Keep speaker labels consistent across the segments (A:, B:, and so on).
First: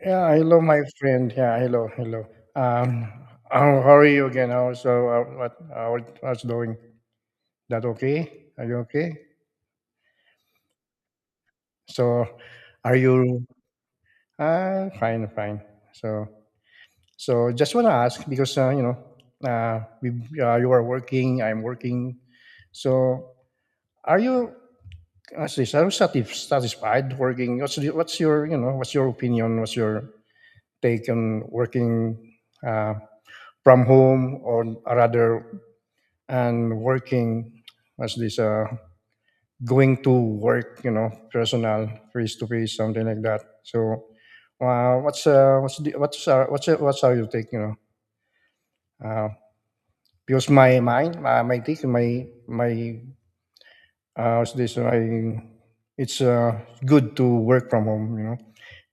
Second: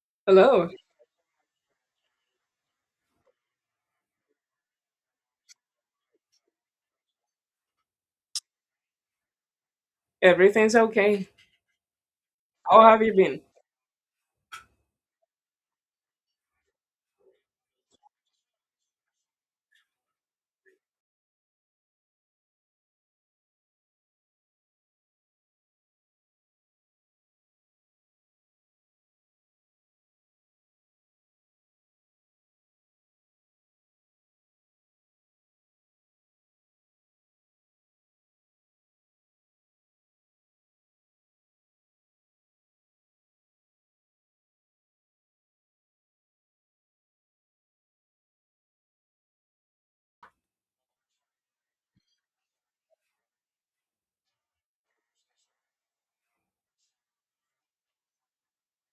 A: Yeah, hello,
B: Hello.
A: my friend. Yeah, hello, hello. Um, how are you again? How so? What? How's doing? That okay? Are you okay?
B: Everything's okay.
A: So,
B: How
A: are
B: have you been?
A: you? Fine, fine. So, so just wanna ask because you know, uh, we, you are working. I'm working. So, are you? What's this? Are you satisfied working? What's your you know? What's your opinion? What's your take on working? Uh, from home, or rather and working as this going to work, you know, personal face to face, something like that. So, what's the, what's are you take, you know? Uh, because my mind, my take, my what's this? My it's good to work from home, you know,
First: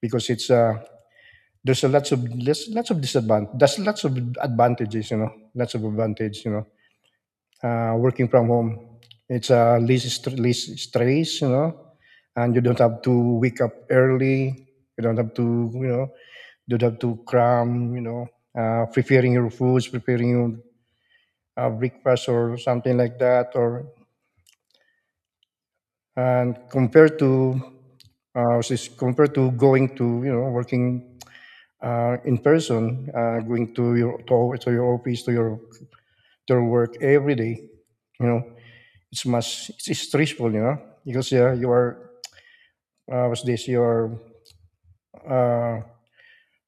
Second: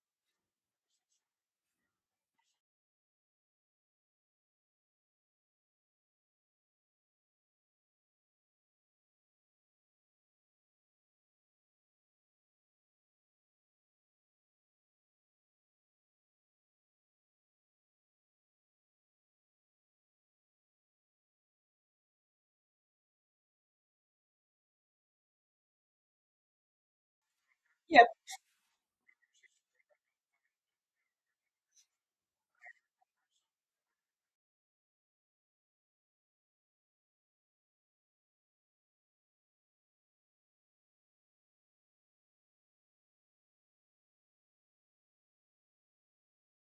A: because it's there's lots of disadvantage. There's lots of advantages, you know, lots of advantage, working from home. It's less, less stress, you know, and you don't have to wake up early. You don't have to, you know, you don't have to cram, you know, preparing your foods, preparing your breakfast or something like that. Or and compared to,
B: Yep.
A: compared to going to, you know, working in person, going to your to your office, to your work every day, you know it's stressful, you know, because yeah, you are was this are. Uh,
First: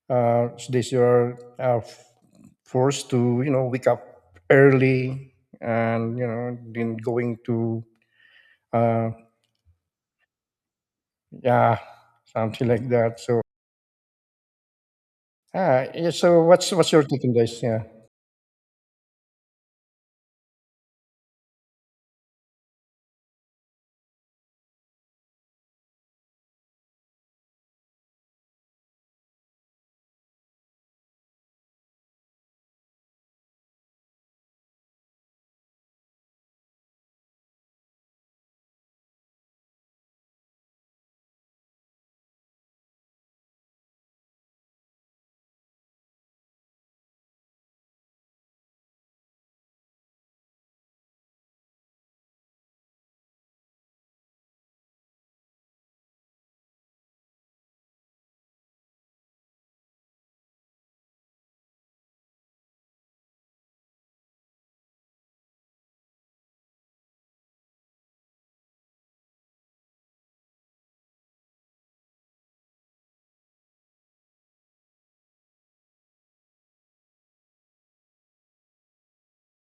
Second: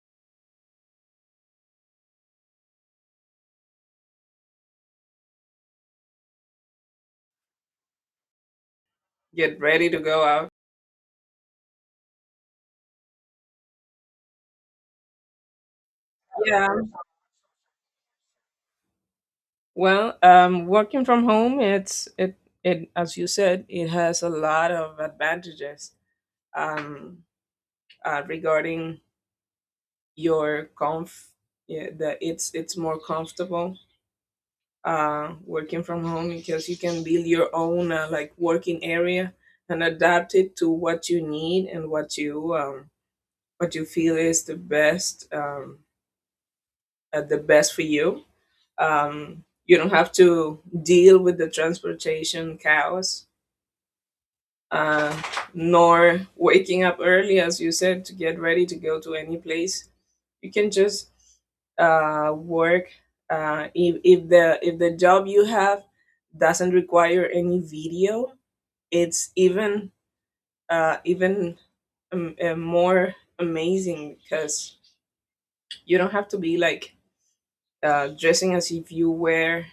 A: was this your forced to you know wake up early and you know then going to uh,
B: Get ready to go out.
A: yeah something like that. So yeah, so
B: Yeah.
A: what's your take on this? Yeah,
B: Well, working from home, it's it it as you said, it has a lot of advantages. Um, regarding your comf, yeah, that it's more comfortable. Working from home because you can build your own like working area, and adapt it to what you need and what you feel is the best, the best for you. You don't have to deal with the transportation chaos, uh, nor waking up early, as you said, to get ready to go to any place. You can just work if the job you have doesn't require any video. It's even more amazing because you don't have to be like, dressing as if you were,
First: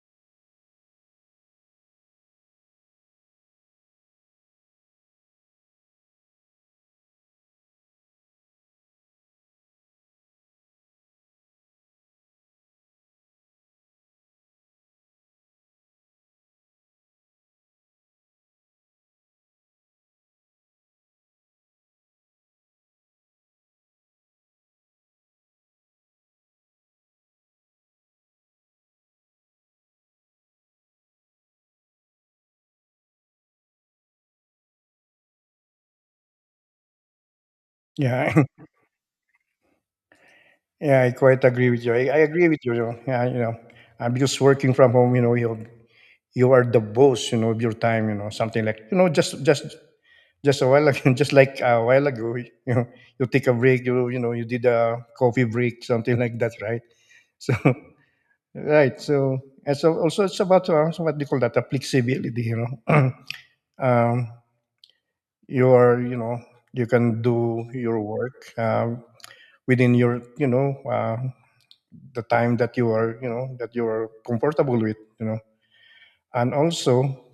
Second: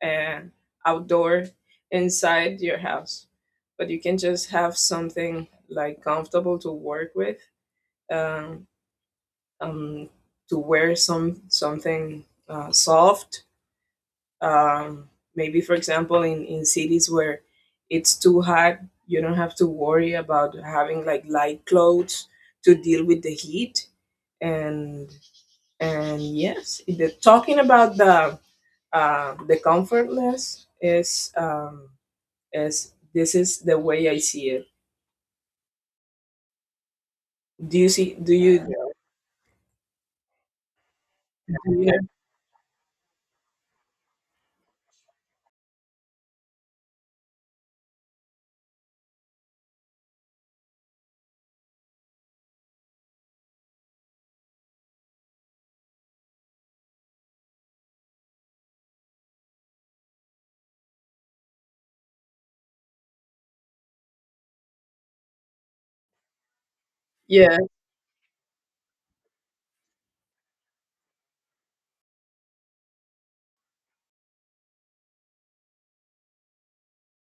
B: and outdoor, inside your house, but you can just have something like comfortable to work with, um, um, to wear something soft, um, maybe for example in cities where it's too hot you don't have to worry about having like light clothes to deal with the heat. And yes, talking about the comfortless is, as this is the way I see it. Do you see? Do
A: yeah,
B: you?
A: yeah. I quite
B: Do
A: agree with you.
B: you
A: I agree with you. You know, Yeah, you know, I'm just working from home. You know, you are the boss. You know, of your time. You know, something like you know just a while ago, just like a while ago, you know, you take a break, you know, you did a coffee break, something like that, right? So right, so and so also it's about so what do you call that? A flexibility, you know. um, you are, you know, you can
B: Yeah,
A: do your work within your, you know, the time that you are, you know, that you are comfortable with, you know, and also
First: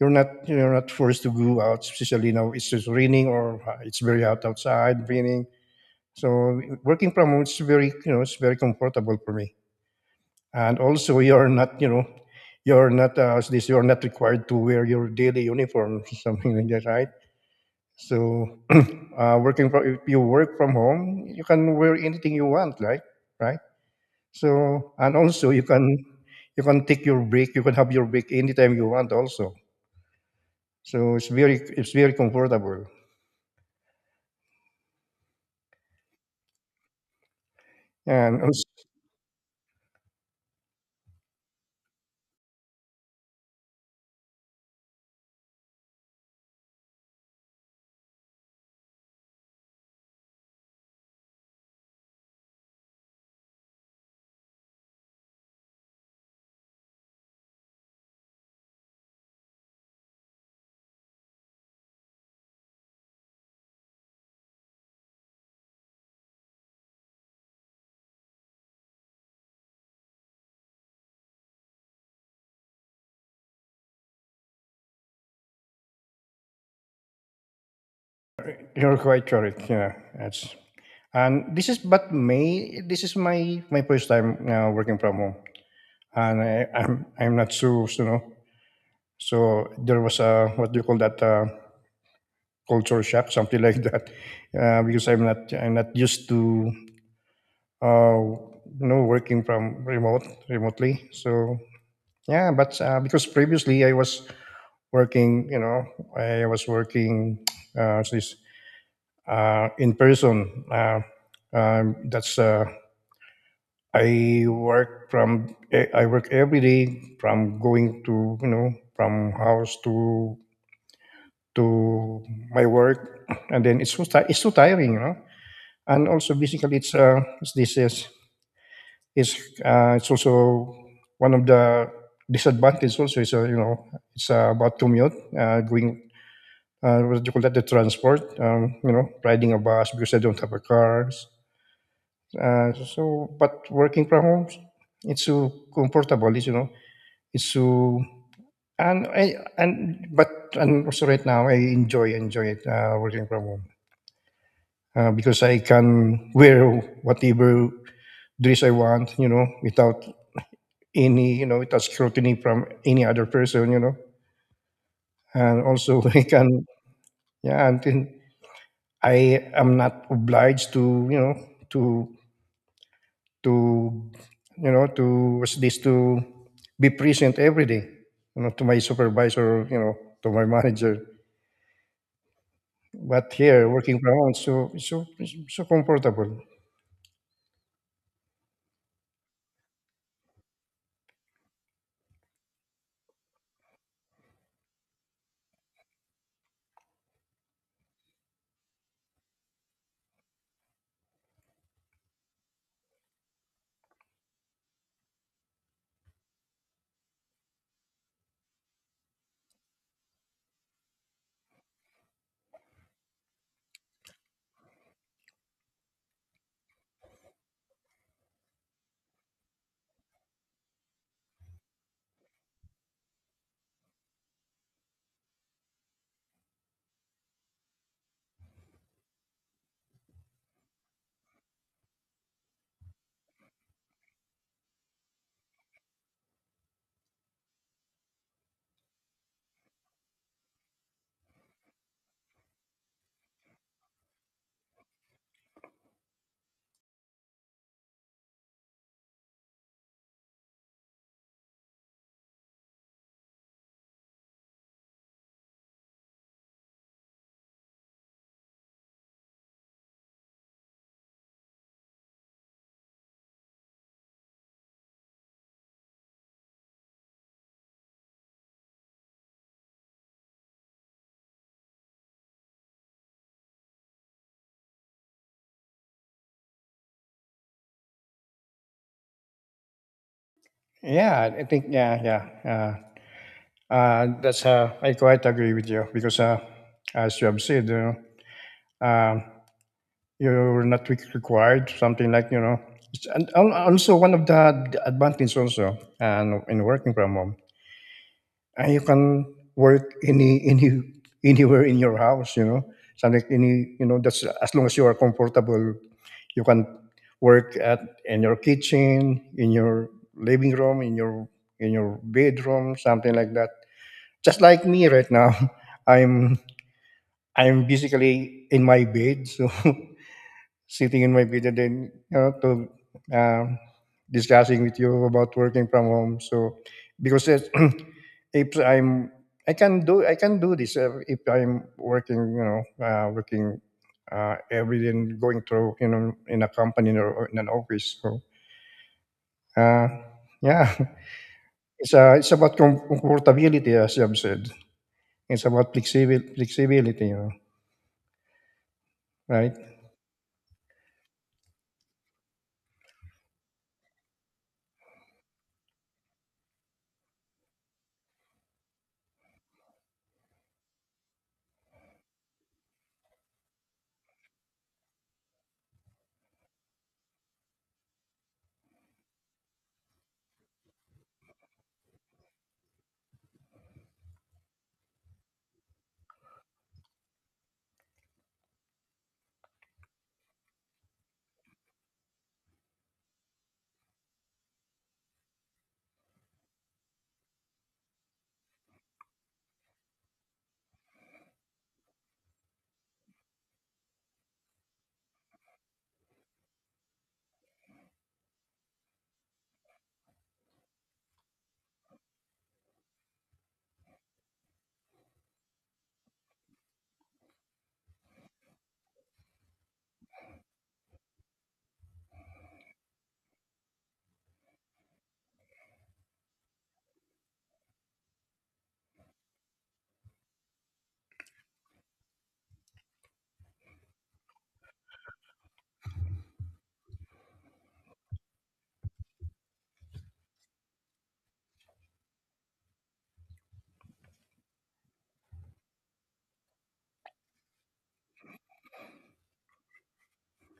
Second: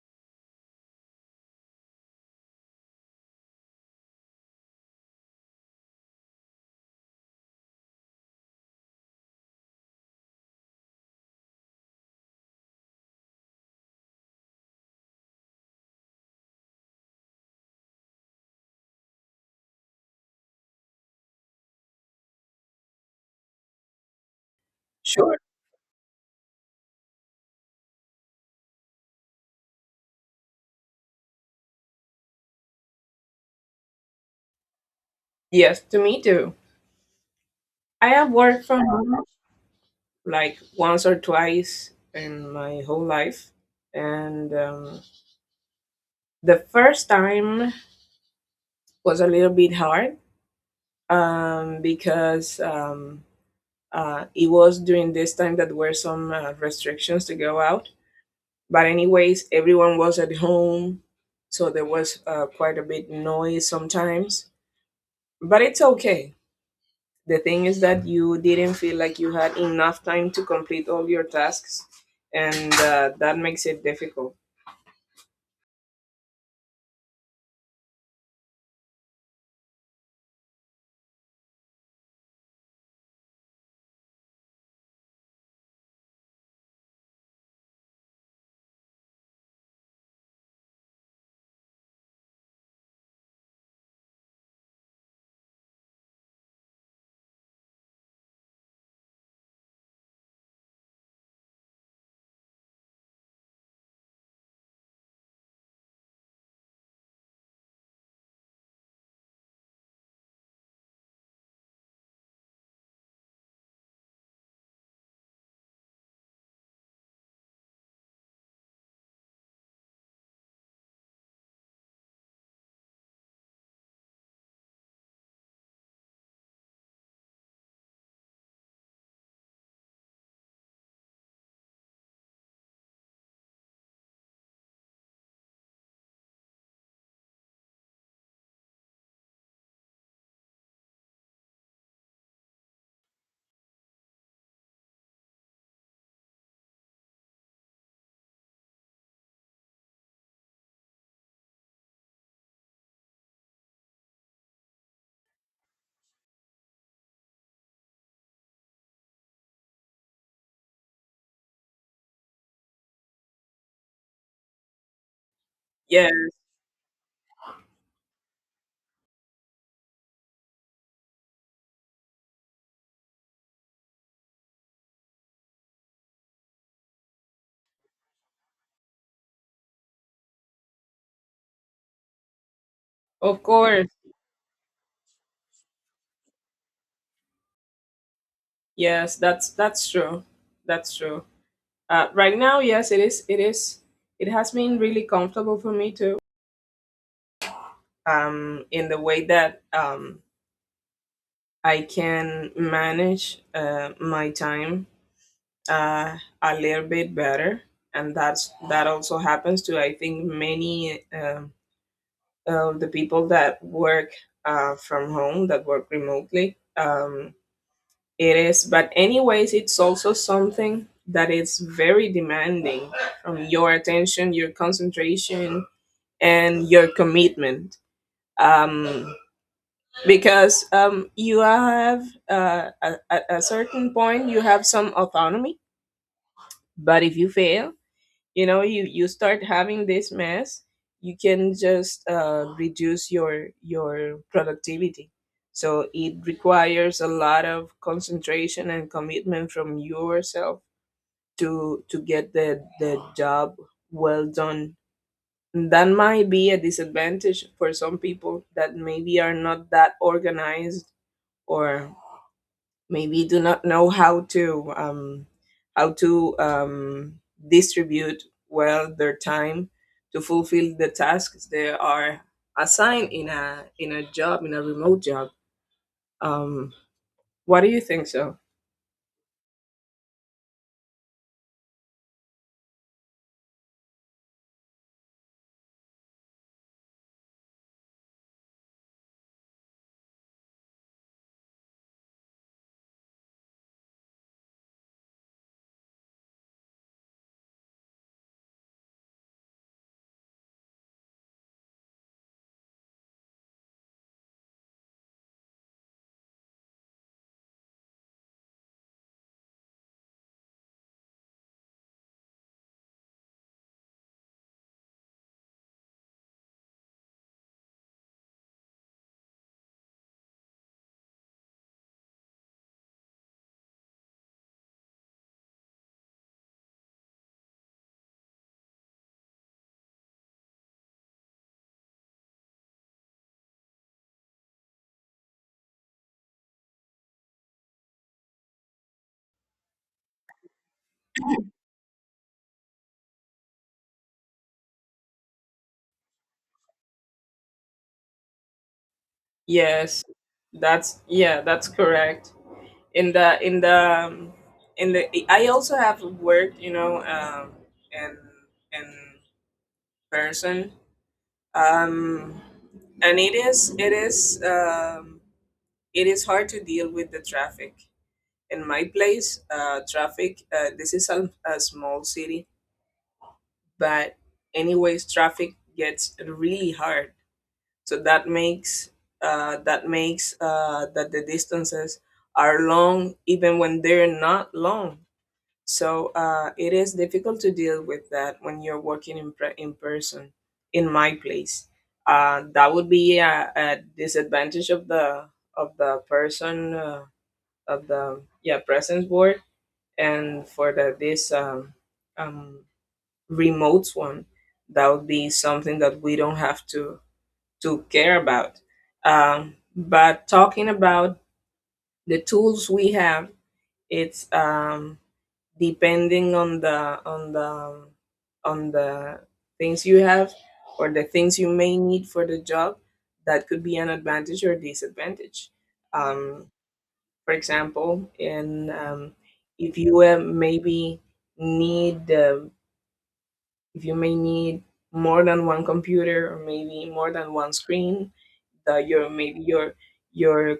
A: you're not forced to go out, especially now it's just raining or it's very hot outside, raining. So working from home is very, you know, it's very comfortable for me. And also, you're not, you know, you're not you're not required to wear your daily uniform, something like that, right? So, working from if you work from home, you can wear anything you want, right? Right. So, and
B: sure.
A: also you can take your break. You can have your break anytime you want, also. So it's very comfortable,
B: Yes, to me too. I have
A: and also,
B: worked from home like once or twice in my whole life, and the first time was a little bit hard, because it was during this time that were some restrictions to go out. But anyways, everyone was at home, so there was quite a bit noise sometimes. But it's okay. The thing is that you didn't feel like you had enough time to complete all your tasks, and that makes it difficult.
A: you're quite correct. Yeah, that's. And this is but May. This is my first time working from home, and I'm not so so, you know. So there was a what do you call that culture shock, something like that, because I'm not used to uh, you know working from remotely. So yeah, but because previously I was working, you know, I was working this in person. That's I work from I work every day from going to you know from house to my work, and then it's so tiring, you know. And also, basically, it's this is it's also one of the disadvantages. Also, is you know it's about commute, going what do you call that the transport, you know, riding a bus because I don't have a car. So, but working from home, it's so comfortable, it's, you know. So and I and but and also right now I enjoy it working from home because I can wear whatever dress I want, you know, without any you know without scrutiny from any other person, you know, and also
B: Yeah,
A: I can yeah and then I am not obliged to you know to to you know to what's this to be present every day, you know, to my supervisor, you know, to my manager. But
B: of
A: here,
B: course.
A: working from home, so comfortable.
B: Yes, that's true. That's true. Right now, yes, it is. It is. It has been really comfortable for me too. In the way that I can manage my time a little bit better, and that also happens to I think many. The people that work from home, that work remotely. It is, but anyways, it's also something that is very demanding from your attention, your concentration, and your commitment. Um, because you have, at a certain point, you have some autonomy, but if you fail, you know you start having this mess. You can just reduce your productivity, so it requires a lot of concentration and commitment from yourself to get the job well done. That might be a disadvantage for some people that maybe are not that organized, or maybe do not know how to how to um, distribute well their time to fulfill the tasks they are assigned in a job in a remote job. um, what do you think? So
A: Yeah, I think that's I quite agree with you because as you have said, you know, um, you're not re- required something like you know, and also one of the advantages also and in working from home and you can work anywhere in your house you know something any you know that's as long as you are comfortable you can work at in your kitchen in your living room in your bedroom something like that just like me right now i'm I'm basically in my bed so sitting in my video then you know to um, discussing with you about working from home so because if I'm I can do this if I'm working you know working every day and going through you know in a company or in an office so uh, yeah it's about comfortability as you have said it's about flexibility you know right.
B: yes, that's correct. In the in the in the I also have worked, in in person, um, and it is hard to deal with the traffic. In my place, traffic, this is a, small city, but anyways, traffic gets really hard. So that makes that makes that the distances are long, even when they're not long. So it is difficult to deal with that when you're working in in person. In my place, that would be a, disadvantage of the person. Of the, yeah, presence board, and for the this um remote one, that would be something that we don't have to care about. But talking about the tools we have, it's, depending on the on the things you have, or the things you may need for the job, that could be an advantage or disadvantage. um for example, and, if you uh, maybe need um if you may need more than one computer, or maybe more than one screen. the, your maybe your your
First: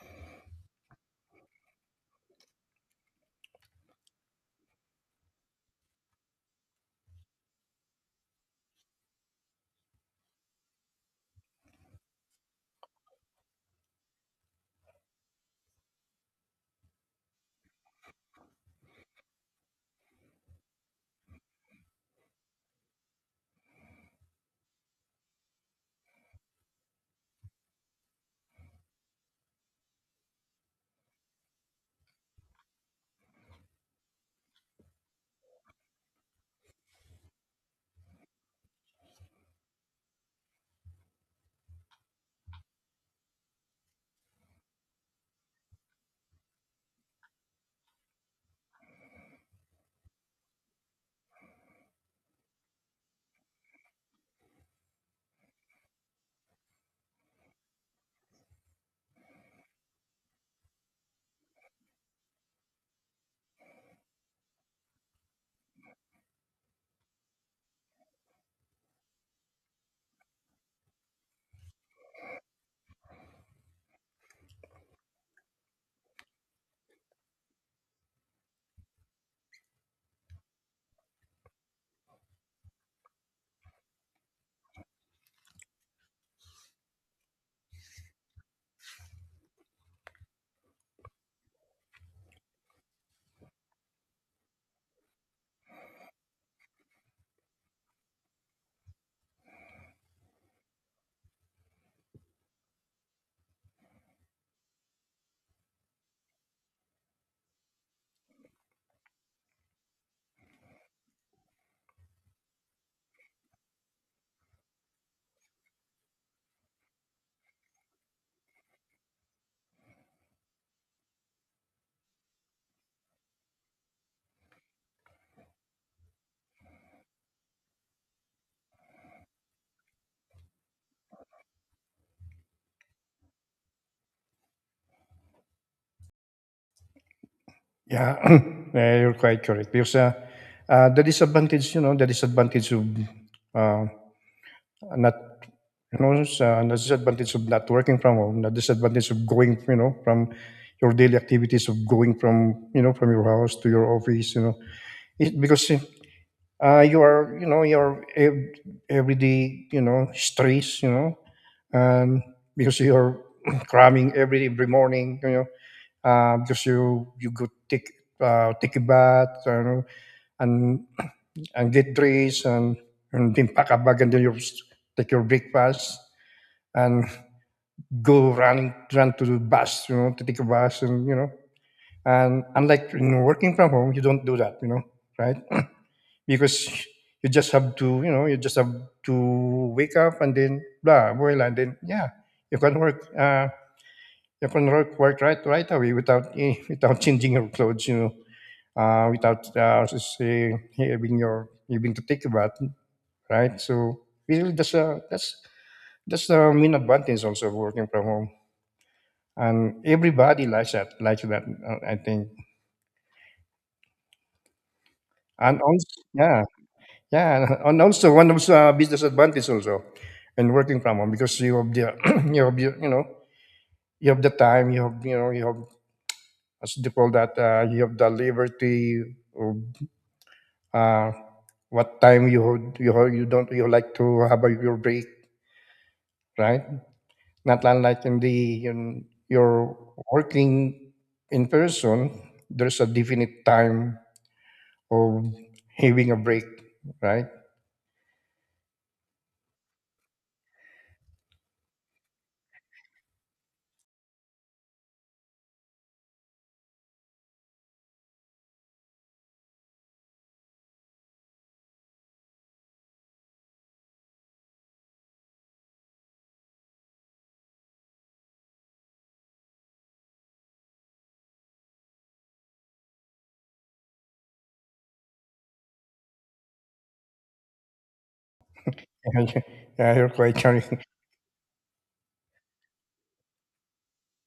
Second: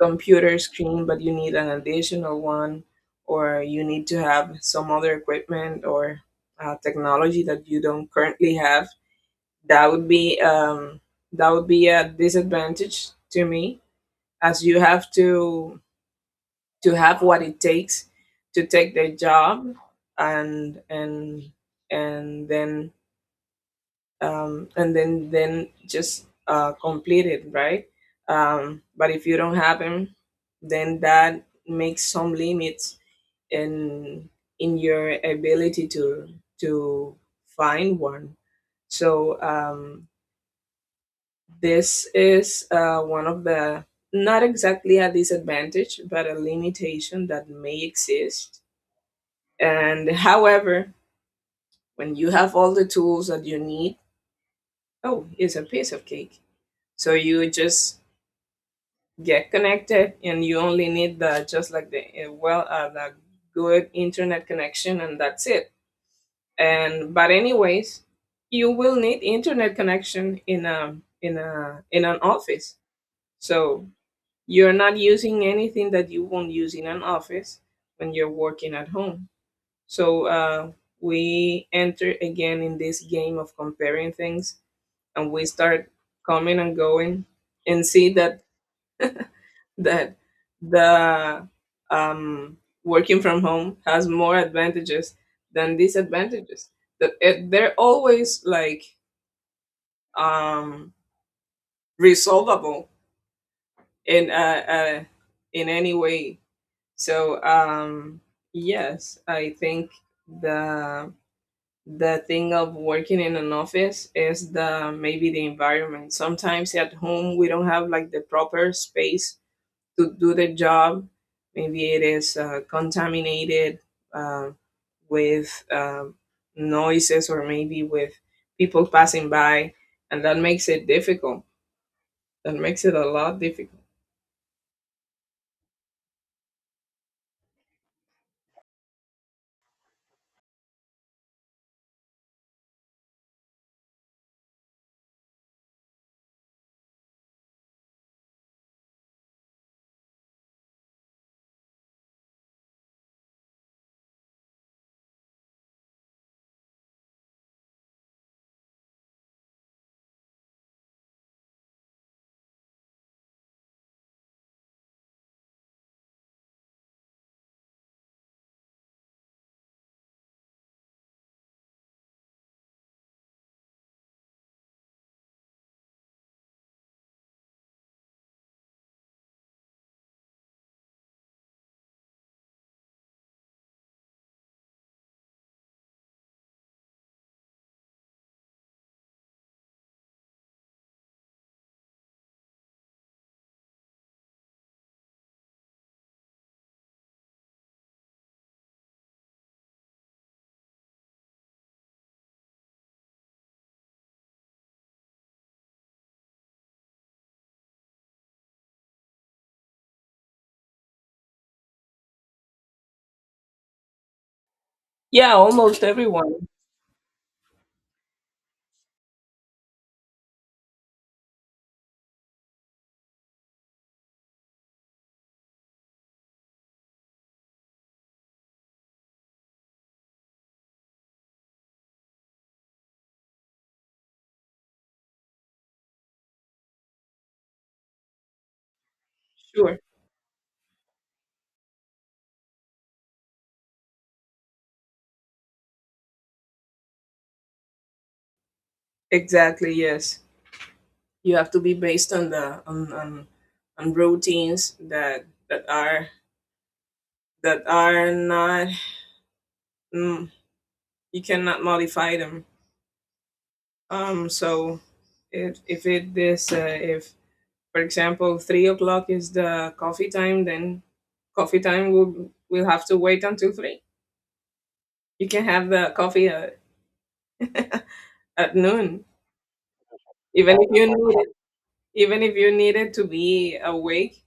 B: computer screen, but you need an additional one, or you need to have some other equipment or technology that you don't currently have. That would be um, that would be a disadvantage to me, as you have to have what it takes to take their job, and and and then and then just complete it, right. But if you don't have them, then that makes some limits in your ability to to find one. So, this is one of the, not exactly a disadvantage, but a limitation that may exist. And however, when you have all the tools that you need, oh, it's a piece of cake. So you just get connected, and you only need the just like the well the good internet connection, and that's it. And but anyways, you will need internet connection in a in a in an office. So you're not using anything that you won't use in an office when you're working at home. So we enter again in this game of comparing things, and we start coming and going, and see that that the um, working from home has more advantages than disadvantages. That, they're always like, um, resolvable in uh, uh, in any way. So, yes, I think the the thing of working in an office is the maybe the environment. Sometimes at home we don't have like the proper space to do the job. Maybe it is contaminated uh, with, noises, or maybe with people passing by, and that makes it difficult. That makes it a lot difficult.
A: Yeah, yeah, you're quite correct. Because the disadvantage, you know, the disadvantage of uh, not, you know, the disadvantage of not working from home, the disadvantage of going, you know, from your daily activities of going from, you know, from your house to your office, you know, it, because your, you know, everyday, you know, stress, you know, um, because you're cramming every morning, you know, because you go take a bath, you know, and and get dressed and then pack a bag and then you take your breakfast and go running run to the bus, you know, to take a bus and you know. And unlike you know, working from home, you don't do that, you know, right? Because you just have to you know you just have to wake up and then blah voila and then yeah you can work uh, you can work, right right away without without changing your clothes you know without having your having to take a bath right so really that's a that's that's the main advantage also of working from home and everybody likes that I think
B: Yeah,
A: and
B: almost
A: also yeah.
B: everyone.
A: Yeah, and also one of the business advantage also, and working from home because you have the you have the, you know you have you know you have as they call that you have the liberty of uh, what time you don't you like to have a, your break, right? Not unlike in the in you're
B: Sure.
A: working in person, there's a definite time of having a break, right?
B: Exactly. Yes, you have to be based on routines that are not, mm, you cannot modify them. So, if it is if for example 3 o'clock is the coffee time, then coffee time will have to wait until 3. You can have the coffee at noon,
A: Yeah, you're quite
B: even
A: charming.
B: if you need it, even if you needed to be awake,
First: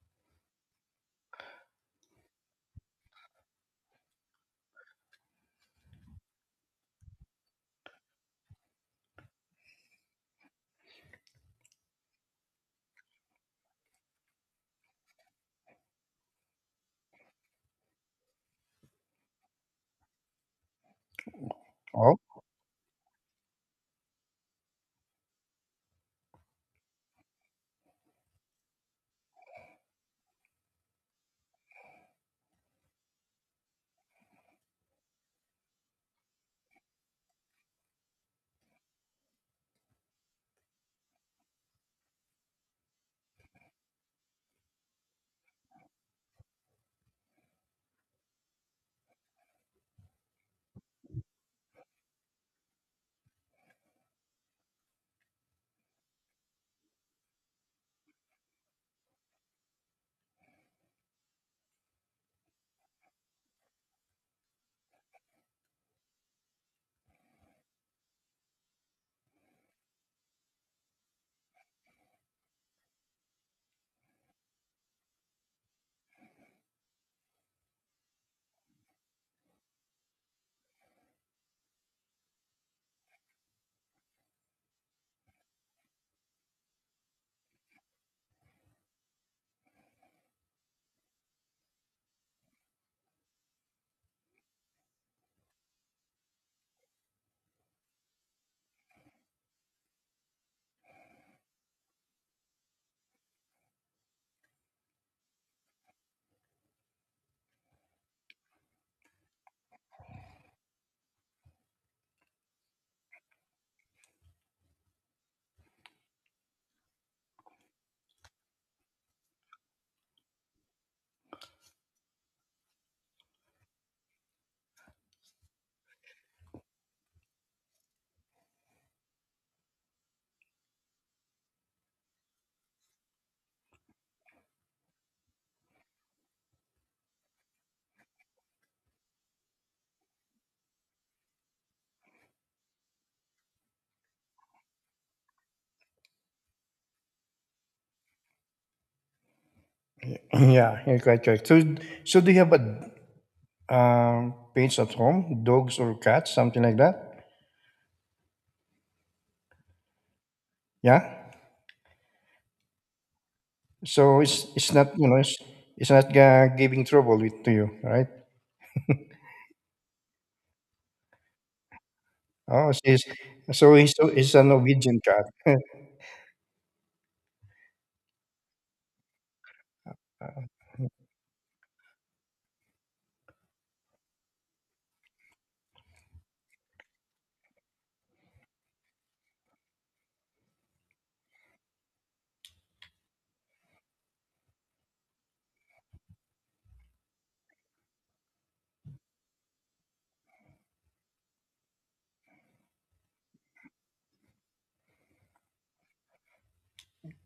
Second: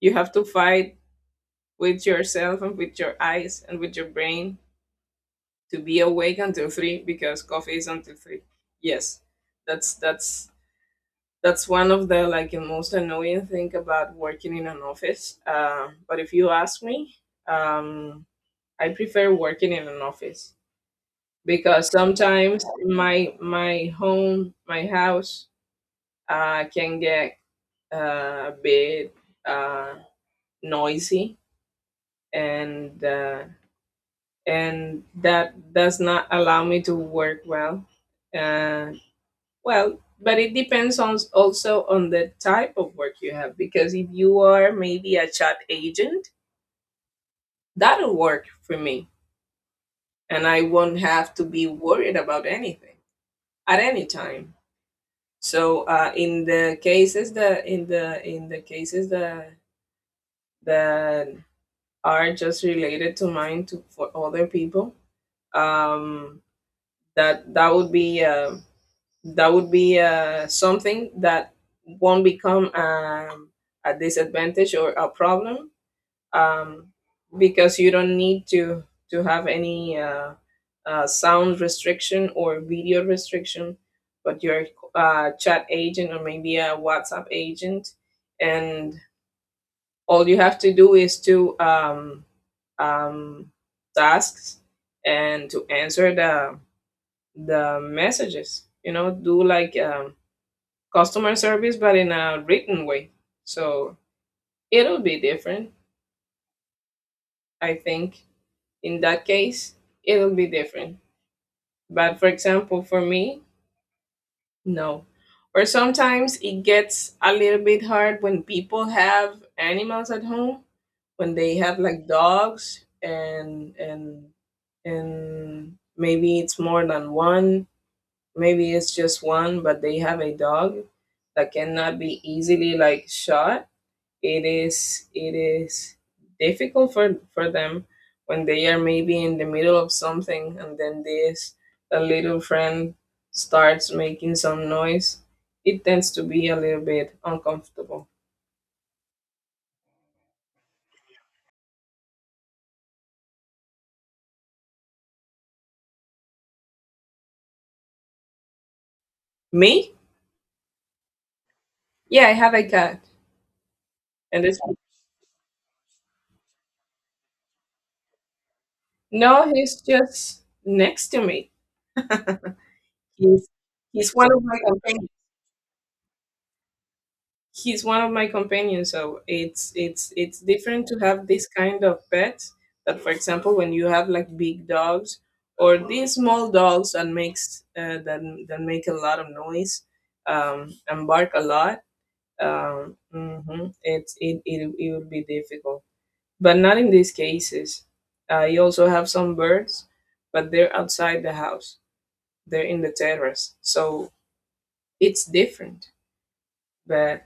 B: you have to fight with yourself, and with your eyes, and with your brain to be awake until 3 because coffee is until 3. Yes, that's that's that's one of the most annoying thing about working in an office. But if you ask me, um, I prefer working in an office because
A: Oh,
B: sometimes my home, my house, can get a bit uh, noisy, and uh, and that does not allow me to work well. Uh, Well, but it depends on, also, on the type of work you have, because if you are maybe a chat agent, that'll work for me, and I won't have to be worried about anything at any time. So in the cases that in the cases that are just related to mine, to, for other people, um, that that would be something that won't become, a disadvantage or a problem, um, because you don't need to have any sound restriction or video restriction. But your, chat agent, or maybe a whatsapp agent, and all you have to do is to, um, tasks, and to answer the messages, do like, customer service, but in a written way. So it'll be different. I think in that case, it'll be different. But for example, for me, no. Or sometimes it gets a little bit hard when people have animals at home, when they have like dogs, and maybe it's more than one, maybe it's just one, but they have a dog that cannot be easily like shot. It is difficult for them when they are maybe in the middle of something, and then this, a little friend, starts making some noise. It tends to be a little bit uncomfortable.
A: yeah, you're quite correct. So, so do you have a pets at home, dogs or cats, something like that?
B: Me?
A: Yeah.
B: Yeah, I have a cat.
A: So
B: And it's.
A: it's not you know it's not giving trouble with to you, right?
B: No, he's just next to me.
A: Oh, she's.
B: He's,
A: So he's so
B: one
A: he's
B: of
A: an
B: my
A: Norwegian
B: companions.
A: cat.
B: He's one of my companions. So it's different to have this kind of pets. That, for example, when you have like big dogs, or these small dogs that make a lot of noise, and bark a lot. Mhm, it's it, it it would be difficult, but not in these cases. I also have some birds, but they're outside the house. They're in the terrace, so it's different. But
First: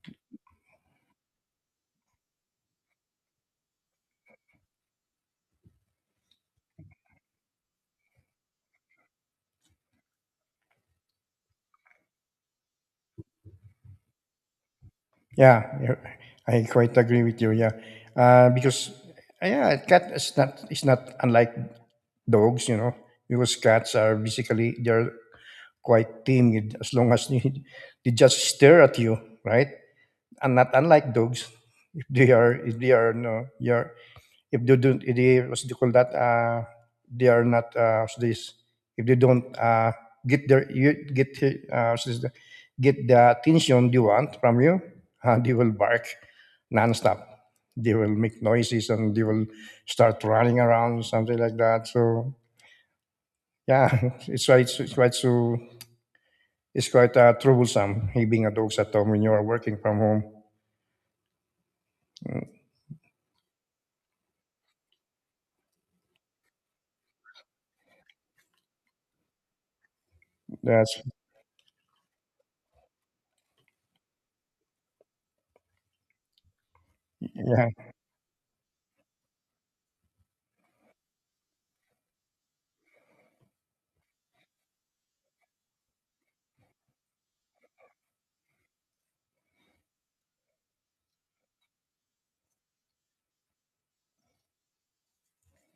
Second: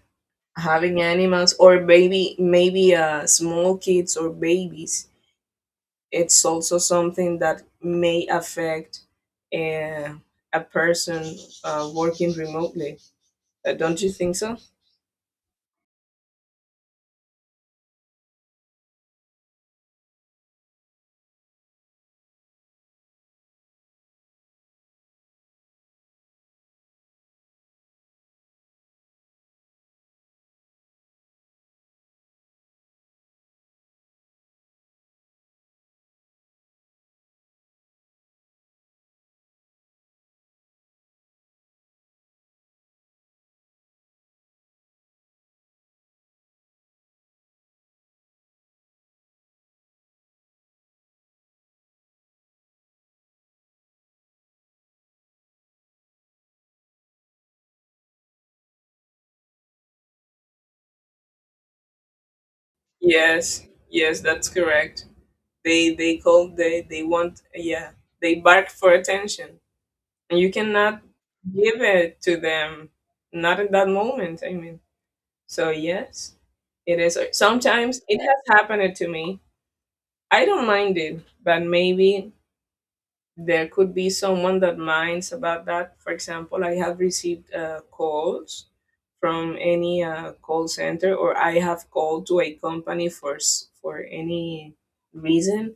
B: having animals, or maybe small kids or babies, it's also something that may affect, uh, a person working remotely. Don't you think so?
A: Yeah, you're. I quite agree with you. Yeah, because yeah, cat is not it's not unlike dogs, you know, because cats are basically they're quite timid as long as they just stare at you, right? And not unlike dogs, if they are no you're if they don't if they what do you call that they are not what's this if they don't get uh what's this, get the attention they want from you, they will bark nonstop. They will make noises and they will start running around something like that. So yeah, it's quite so it's quite troublesome having a dogs at home when you are working from home. Mm,
B: Yes, yes, that's correct. They call, they want, yeah, they bark for attention. And you cannot
A: That's
B: give it to them, not in that moment, I mean. So, yes, it is.
A: yeah.
B: Sometimes it has happened to me. I don't mind it, but maybe there could be someone that minds about that. For example, I have received calls from any call center, or I have called to a company for any reason,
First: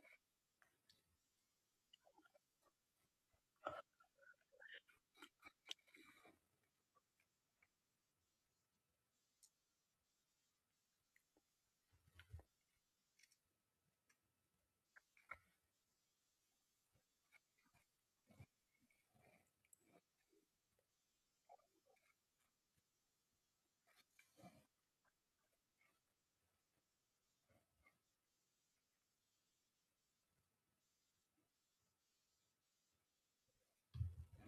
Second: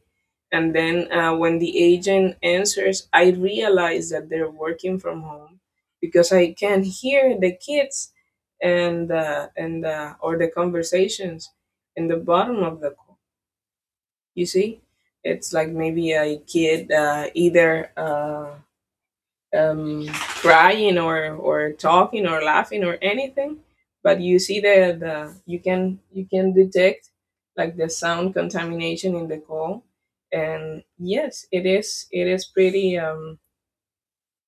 B: and then when the agent answers, I realize that they're working from home because I can hear the kids and or the conversations in the bottom of the call. You see, it's like maybe a kid either crying or talking or laughing or anything, but you see the you can detect like the sound contamination in the call. And yes, it is pretty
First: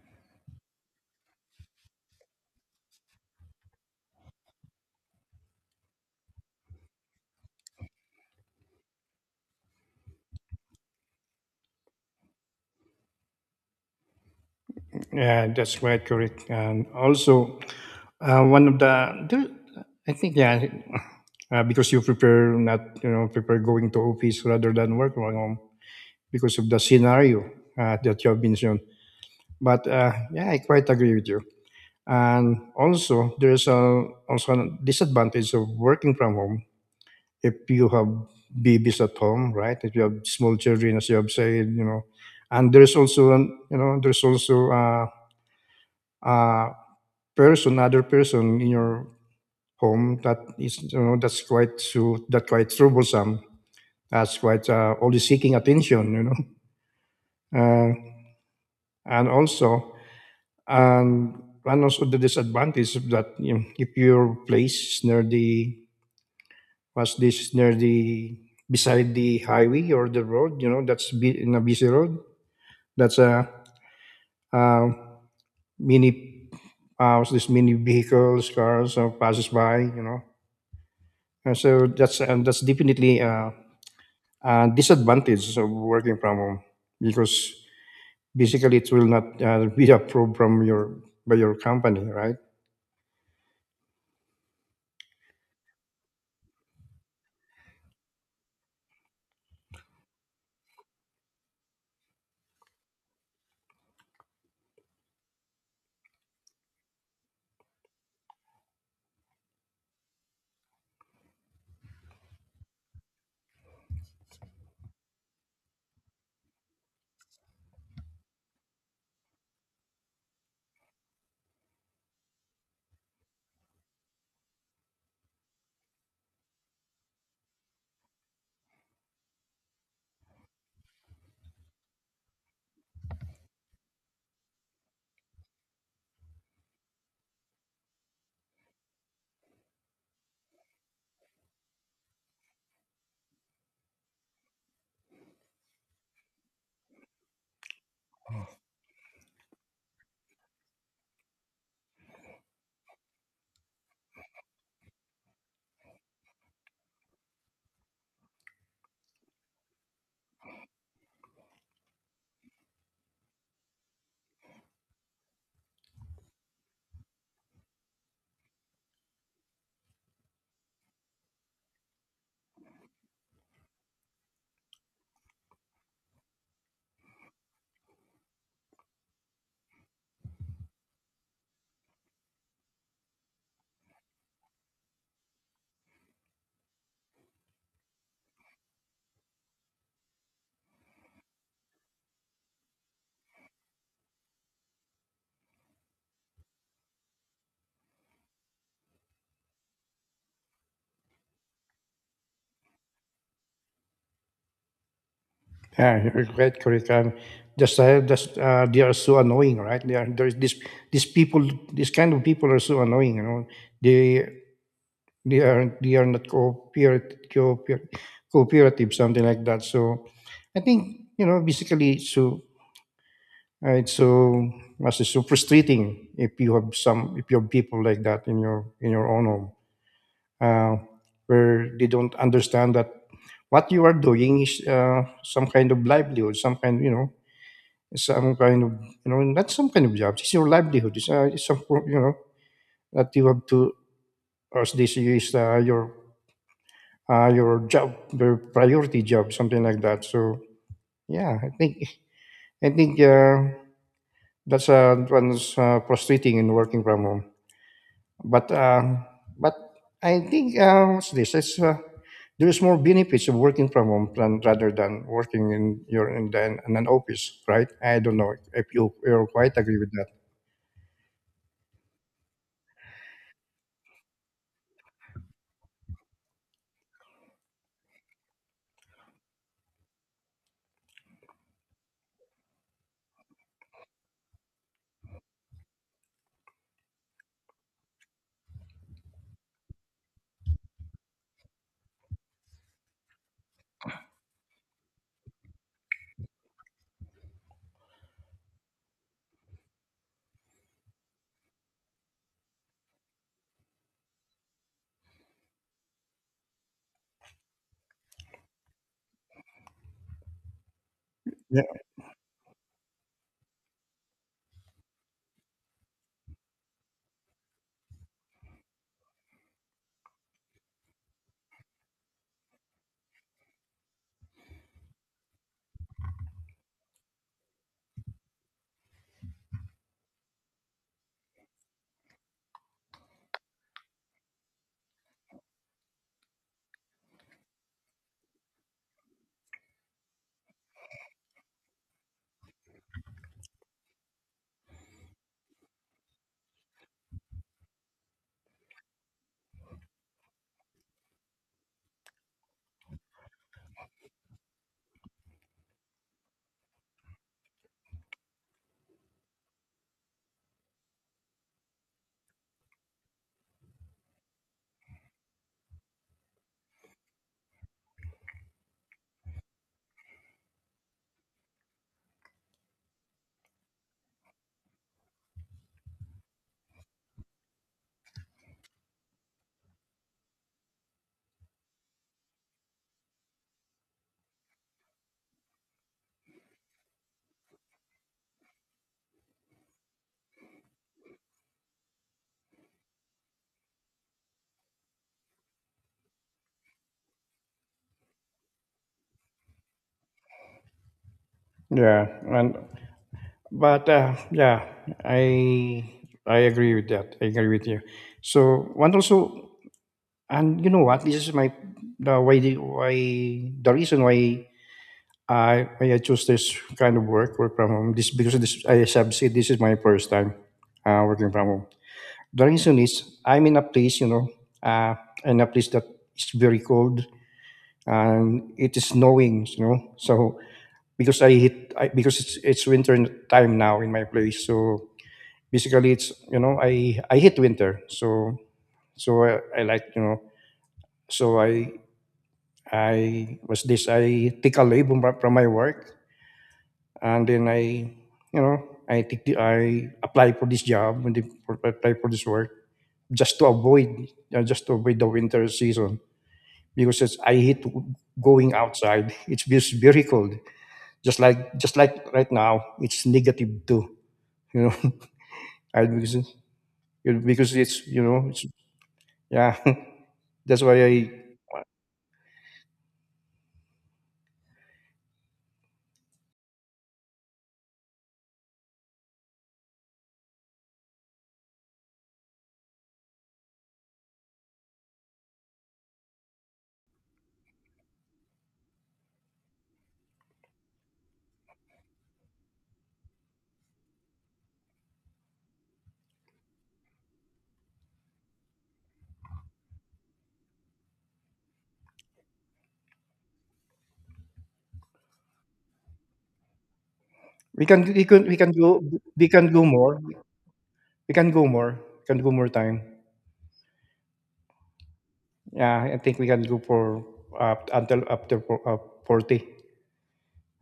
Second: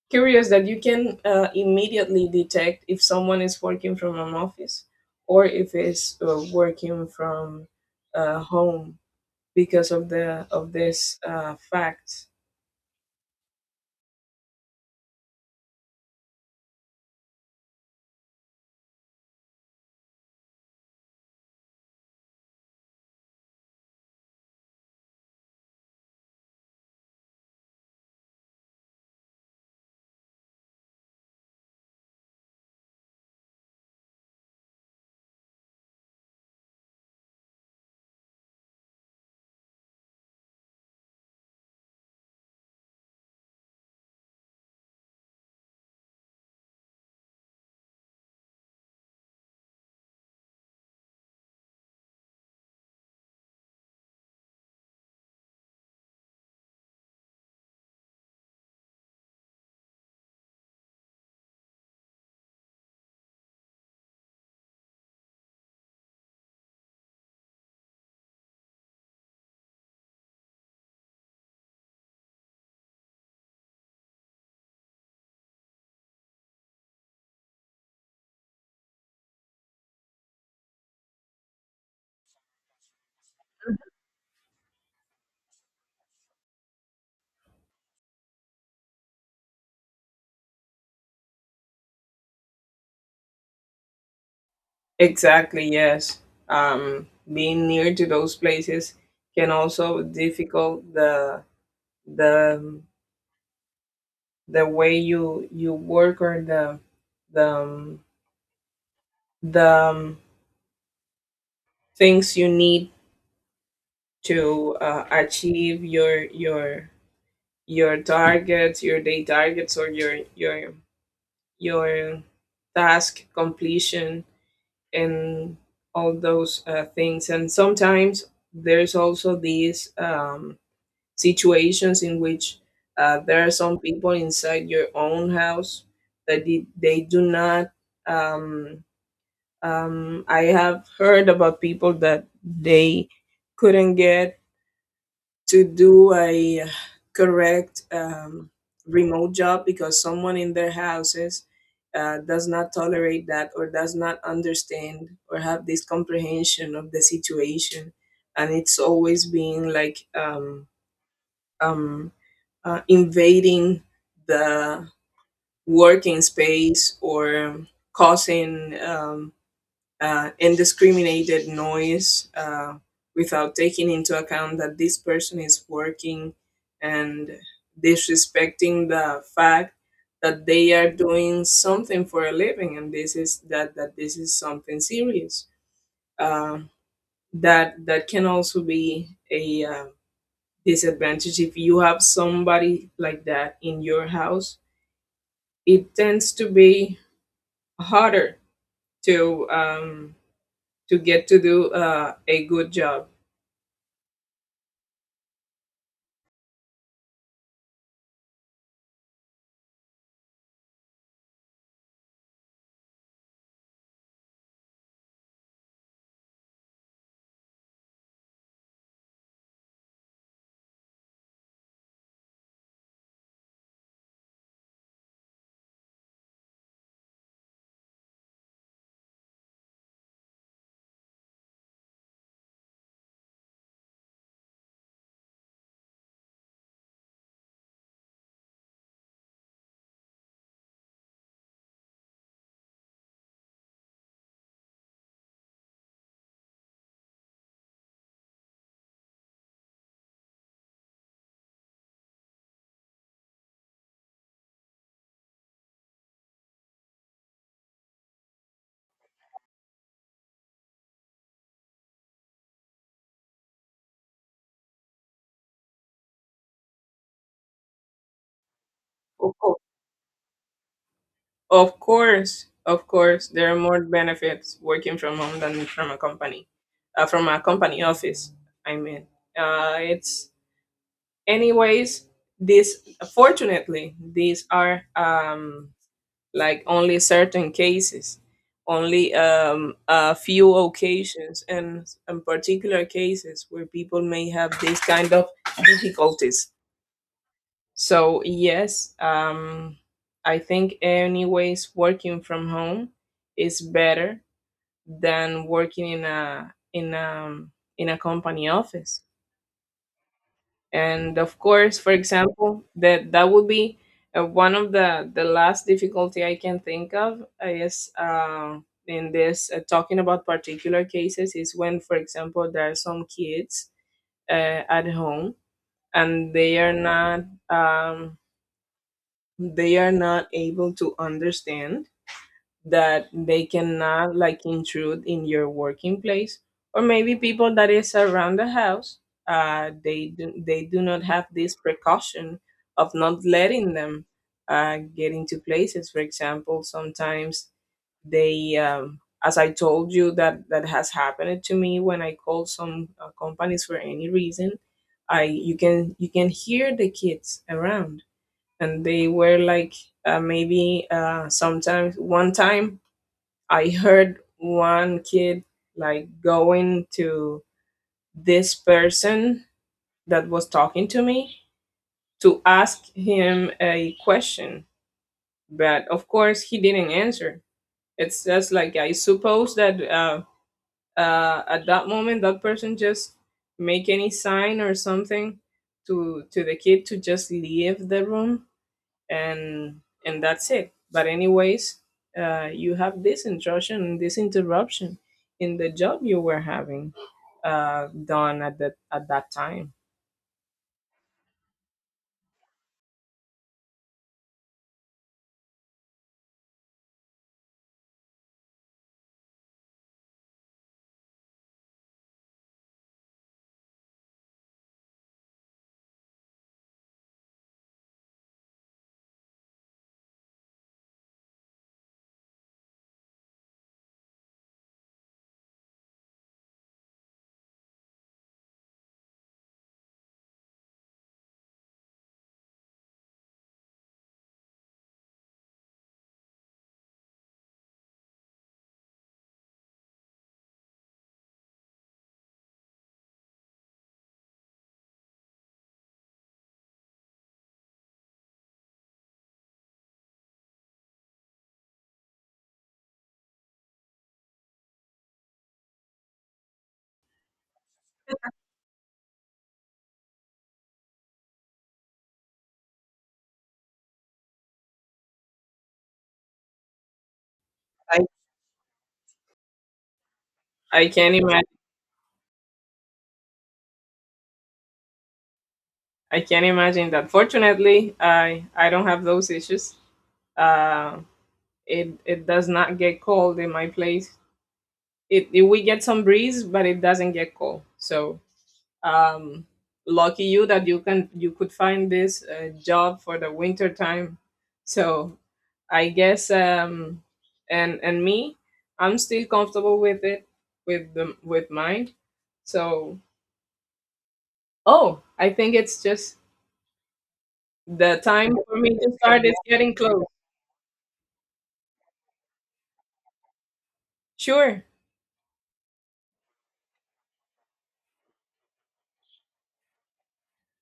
B: curious that you can immediately detect if someone is working from an office or if it's working from home because of the of this fact.
A: Yeah, that's quite correct. And also, one of the, there- I think, yeah, because you prepare not, you know, prepare going to office rather than work from home because of the scenario that you have mentioned. But yeah, I quite agree with you. And also, there's a, also a disadvantage of working from home if you have babies at home, right? If you have small children, as you have said, and there's also, there's also uh, person, other person in your home that is that's quite so that quite troublesome. That's quite only seeking attention, Uh, and also, and and also the disadvantage of that if your place is near the was this near the beside the highway or the road, you know, that's in a busy road. That's a, uh mini what's this mini vehicles, cars passes by, you know. And that's definitely disadvantage of working from home because basically it will not be approved from your by your company, right?
B: Exactly, yes. Being near to those places can also difficult the the way you work or the the um, the um, things you need to achieve your targets, your day targets, or your task completion and all those things. And sometimes there's also these. Situations in which there are some people inside your own house that they do not um, I have heard about people that they couldn't get to do a correct remote job because someone in their houses does not tolerate that, or does not understand or have this comprehension of the situation, and it's always being like um, invading the working space or causing indiscriminated noise without taking into account that this person is working and disrespecting the fact that they are doing something for a living, and this is that that this is something serious. Uh, that that can also be a disadvantage if you have somebody like that in your house. It tends to be harder to um, to get to do a good job.
A: Yeah, you're quite correct. Just they are so annoying, right? They are there's this these people, these kind of people are so annoying. You know, they they are not cooperative something like that. So I think you know basically so it's so frustrating if you have people like that in your own home. uh, where they don't understand that what you are doing is some kind of livelihood, some kind, you know, some kind of, you know, not some kind of job. It's your livelihood. It's some, you know, that you have to, as this is your job, your priority job, something like that. So yeah, I think that's one's frustrating in working from home. But um, but I think what's this? It's there is more benefits of working from home rather than working in your in an office, right? I don't know if you
B: Of
A: quite
B: course,
A: agree with that.
B: of course, of course, there are more benefits working from home than from a company office. I mean, it's anyways. This Fortunately, these are like only certain cases, only a few occasions, and particular cases where people may have these kind of difficulties. So yes, I think anyways working from home is better than working in a company office. And of
A: Yeah,
B: course, for example, that would be one of the last difficulty I can think of is, in this talking about particular cases, is when, for example, there are some kids at home and um, they are not able to understand that they cannot like intrude in your working place. Or maybe people that is around the house, they do not have this precaution of not letting them get into places. For example, sometimes they as I told you, that that has happened to me when I called some companies for any reason, I you can hear the kids around, and they were like maybe sometimes one time I heard one kid like going to this person that was talking to me to ask him a question, but of course he didn't answer. It's just like I suppose that at that moment that person just make any sign or something to the kid to just leave the room. And that's it, but anyways, you have this intrusion and this interruption in the job you were having done at that time.
A: yeah, and but yeah, I I agree with that. I agree with you. So and also, and you know what? This is my the why the why the reason why I chose this kind of work, work from home. This because this I have said this is my first time working from home. The reason is I'm in a place, you know, uh, in a place that is very cold and it is snowing, you know. So because I hit I, because it's winter time now in my place, so basically it's you know I hit winter, so so I like you know so I was this I take a leave from my work and then you know, I I apply for this job and then apply for this work just to avoid the winter season because I hate going outside. It's just very cold. Just like right now, it's negative two. You know, I because it- because it's you know it's yeah. That's why
B: I
A: I
B: can't imagine, I can't imagine that. Fortunately, I don't have those issues. Uh, it it does not get cold in my place. It We get some breeze, but it doesn't get cold. So um, lucky you that you could find this job for the winter time. So I guess, and me, I'm still comfortable with it, with the with mine. So oh, I think it's just
A: we can
B: the
A: we can
B: time for me to start
A: we
B: is
A: can go
B: getting
A: more
B: close.
A: we can go more we can go more time.
B: Sure.
A: Yeah, I think we can go for up to uh, 40,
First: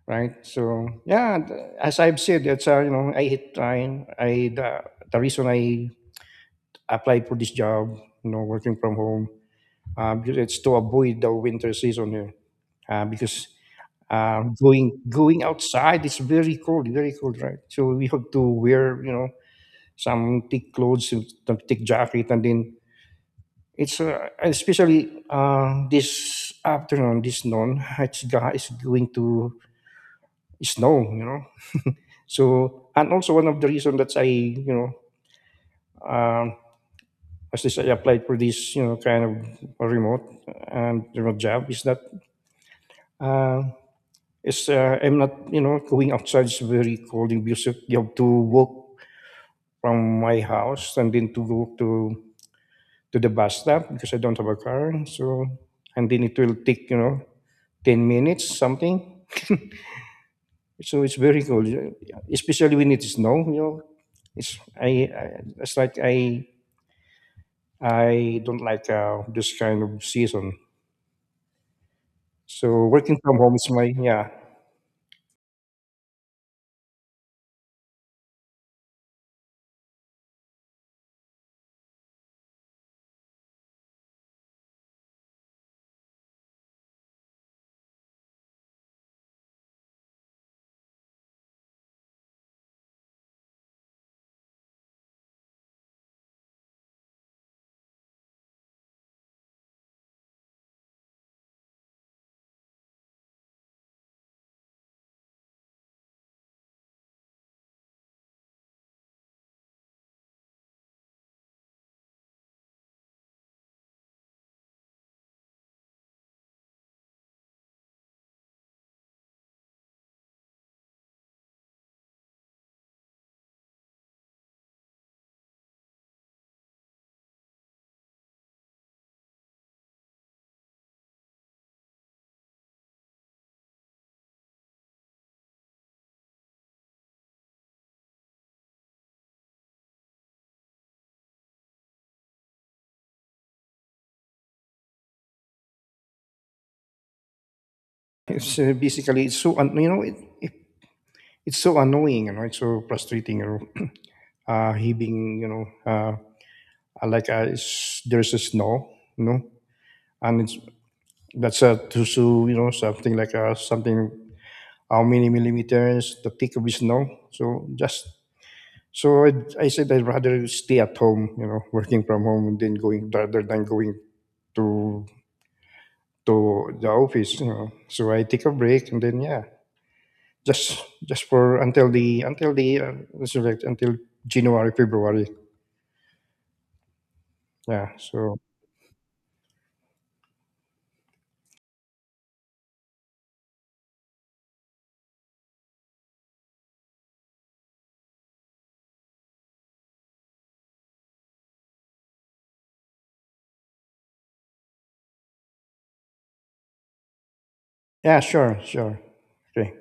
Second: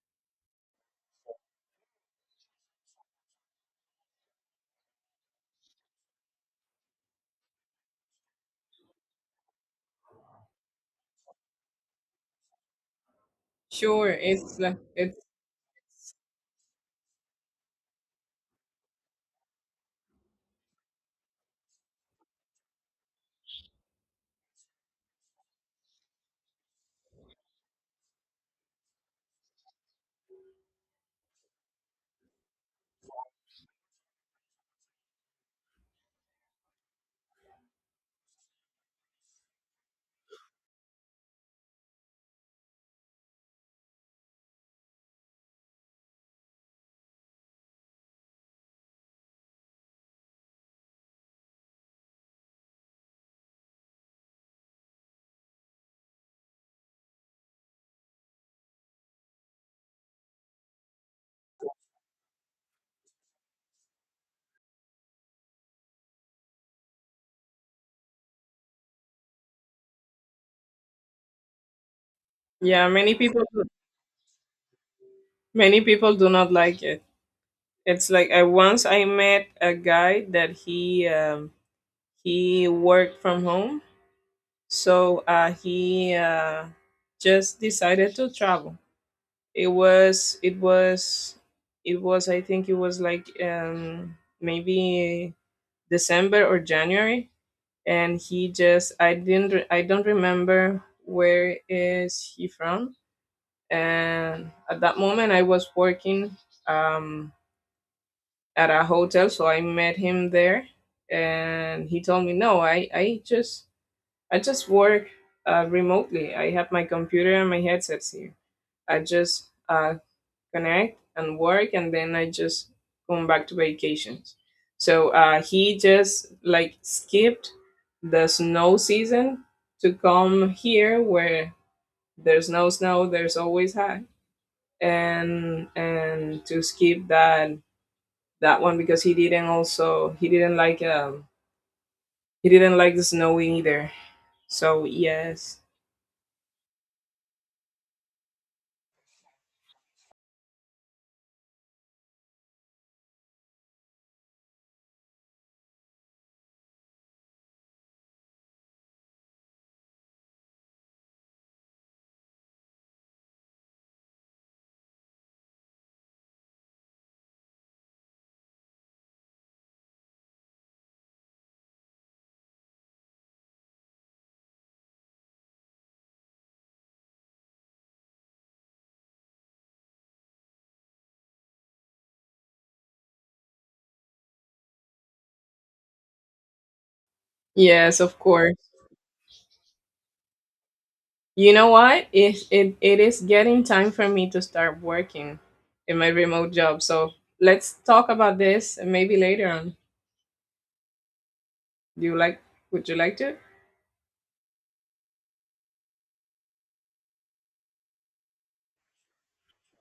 A: right? So, yeah, as I've said, it's, you know, I hate trying. The reason I applied for this job, you know, working from home, because it's to avoid the winter season here. Because
B: Sure
A: going
B: it's
A: going outside is very cold, right? So we have to wear, you know, some thick clothes, some thick jacket, and then it's especially this afternoon, this noon, is going to snow, you know. So and also one of the reason that um, as this I applied for this, you know, kind of remote remote job is that uh, it's I'm not, you know, going outside. It's very cold in Busek. You have to walk from my house and then to go to the bus stop because I don't have a car. So and then it will take, you know, 10 minutes something. So it's very cold, especially when it is snow. You know, it's I it's like I don't like this kind of season. So
B: yeah. Many
A: working from
B: people,
A: home is my yeah.
B: many people do not like it. It's like I once I met a guy that he worked from home. So he just decided to travel. It was it was it was I think it was like maybe December or January. And he just I didn't re- I don't remember where is he from. And at that moment I was working, um, at a hotel, so I met him there. And he told me, no, I just, I just work remotely. I have my computer and my headsets here. I just connect and work, and then I just come back to vacations. So he just like skipped the snow season to come here where there's no snow, there's always high, and to skip that that one because he didn't, also he didn't like the snow either. So yes,
A: It's basically it it's so annoying you know it's so frustrating you know uh heaving you know uh like there's a snow you know and it's that's a to so you know something like something how many millimeters the thick of the snow so just. So i I said I'd rather stay at home, you know, working from home than going rather than going to to the office, you know. So I take a break and then yeah, just for until the until the until January February. Yeah.
B: yes, of
A: So
B: course. You know what? It is getting time for me to start working in my remote job. So let's talk about this maybe later on. Do you like, would you like to?
A: yeah, sure, sure. Okay.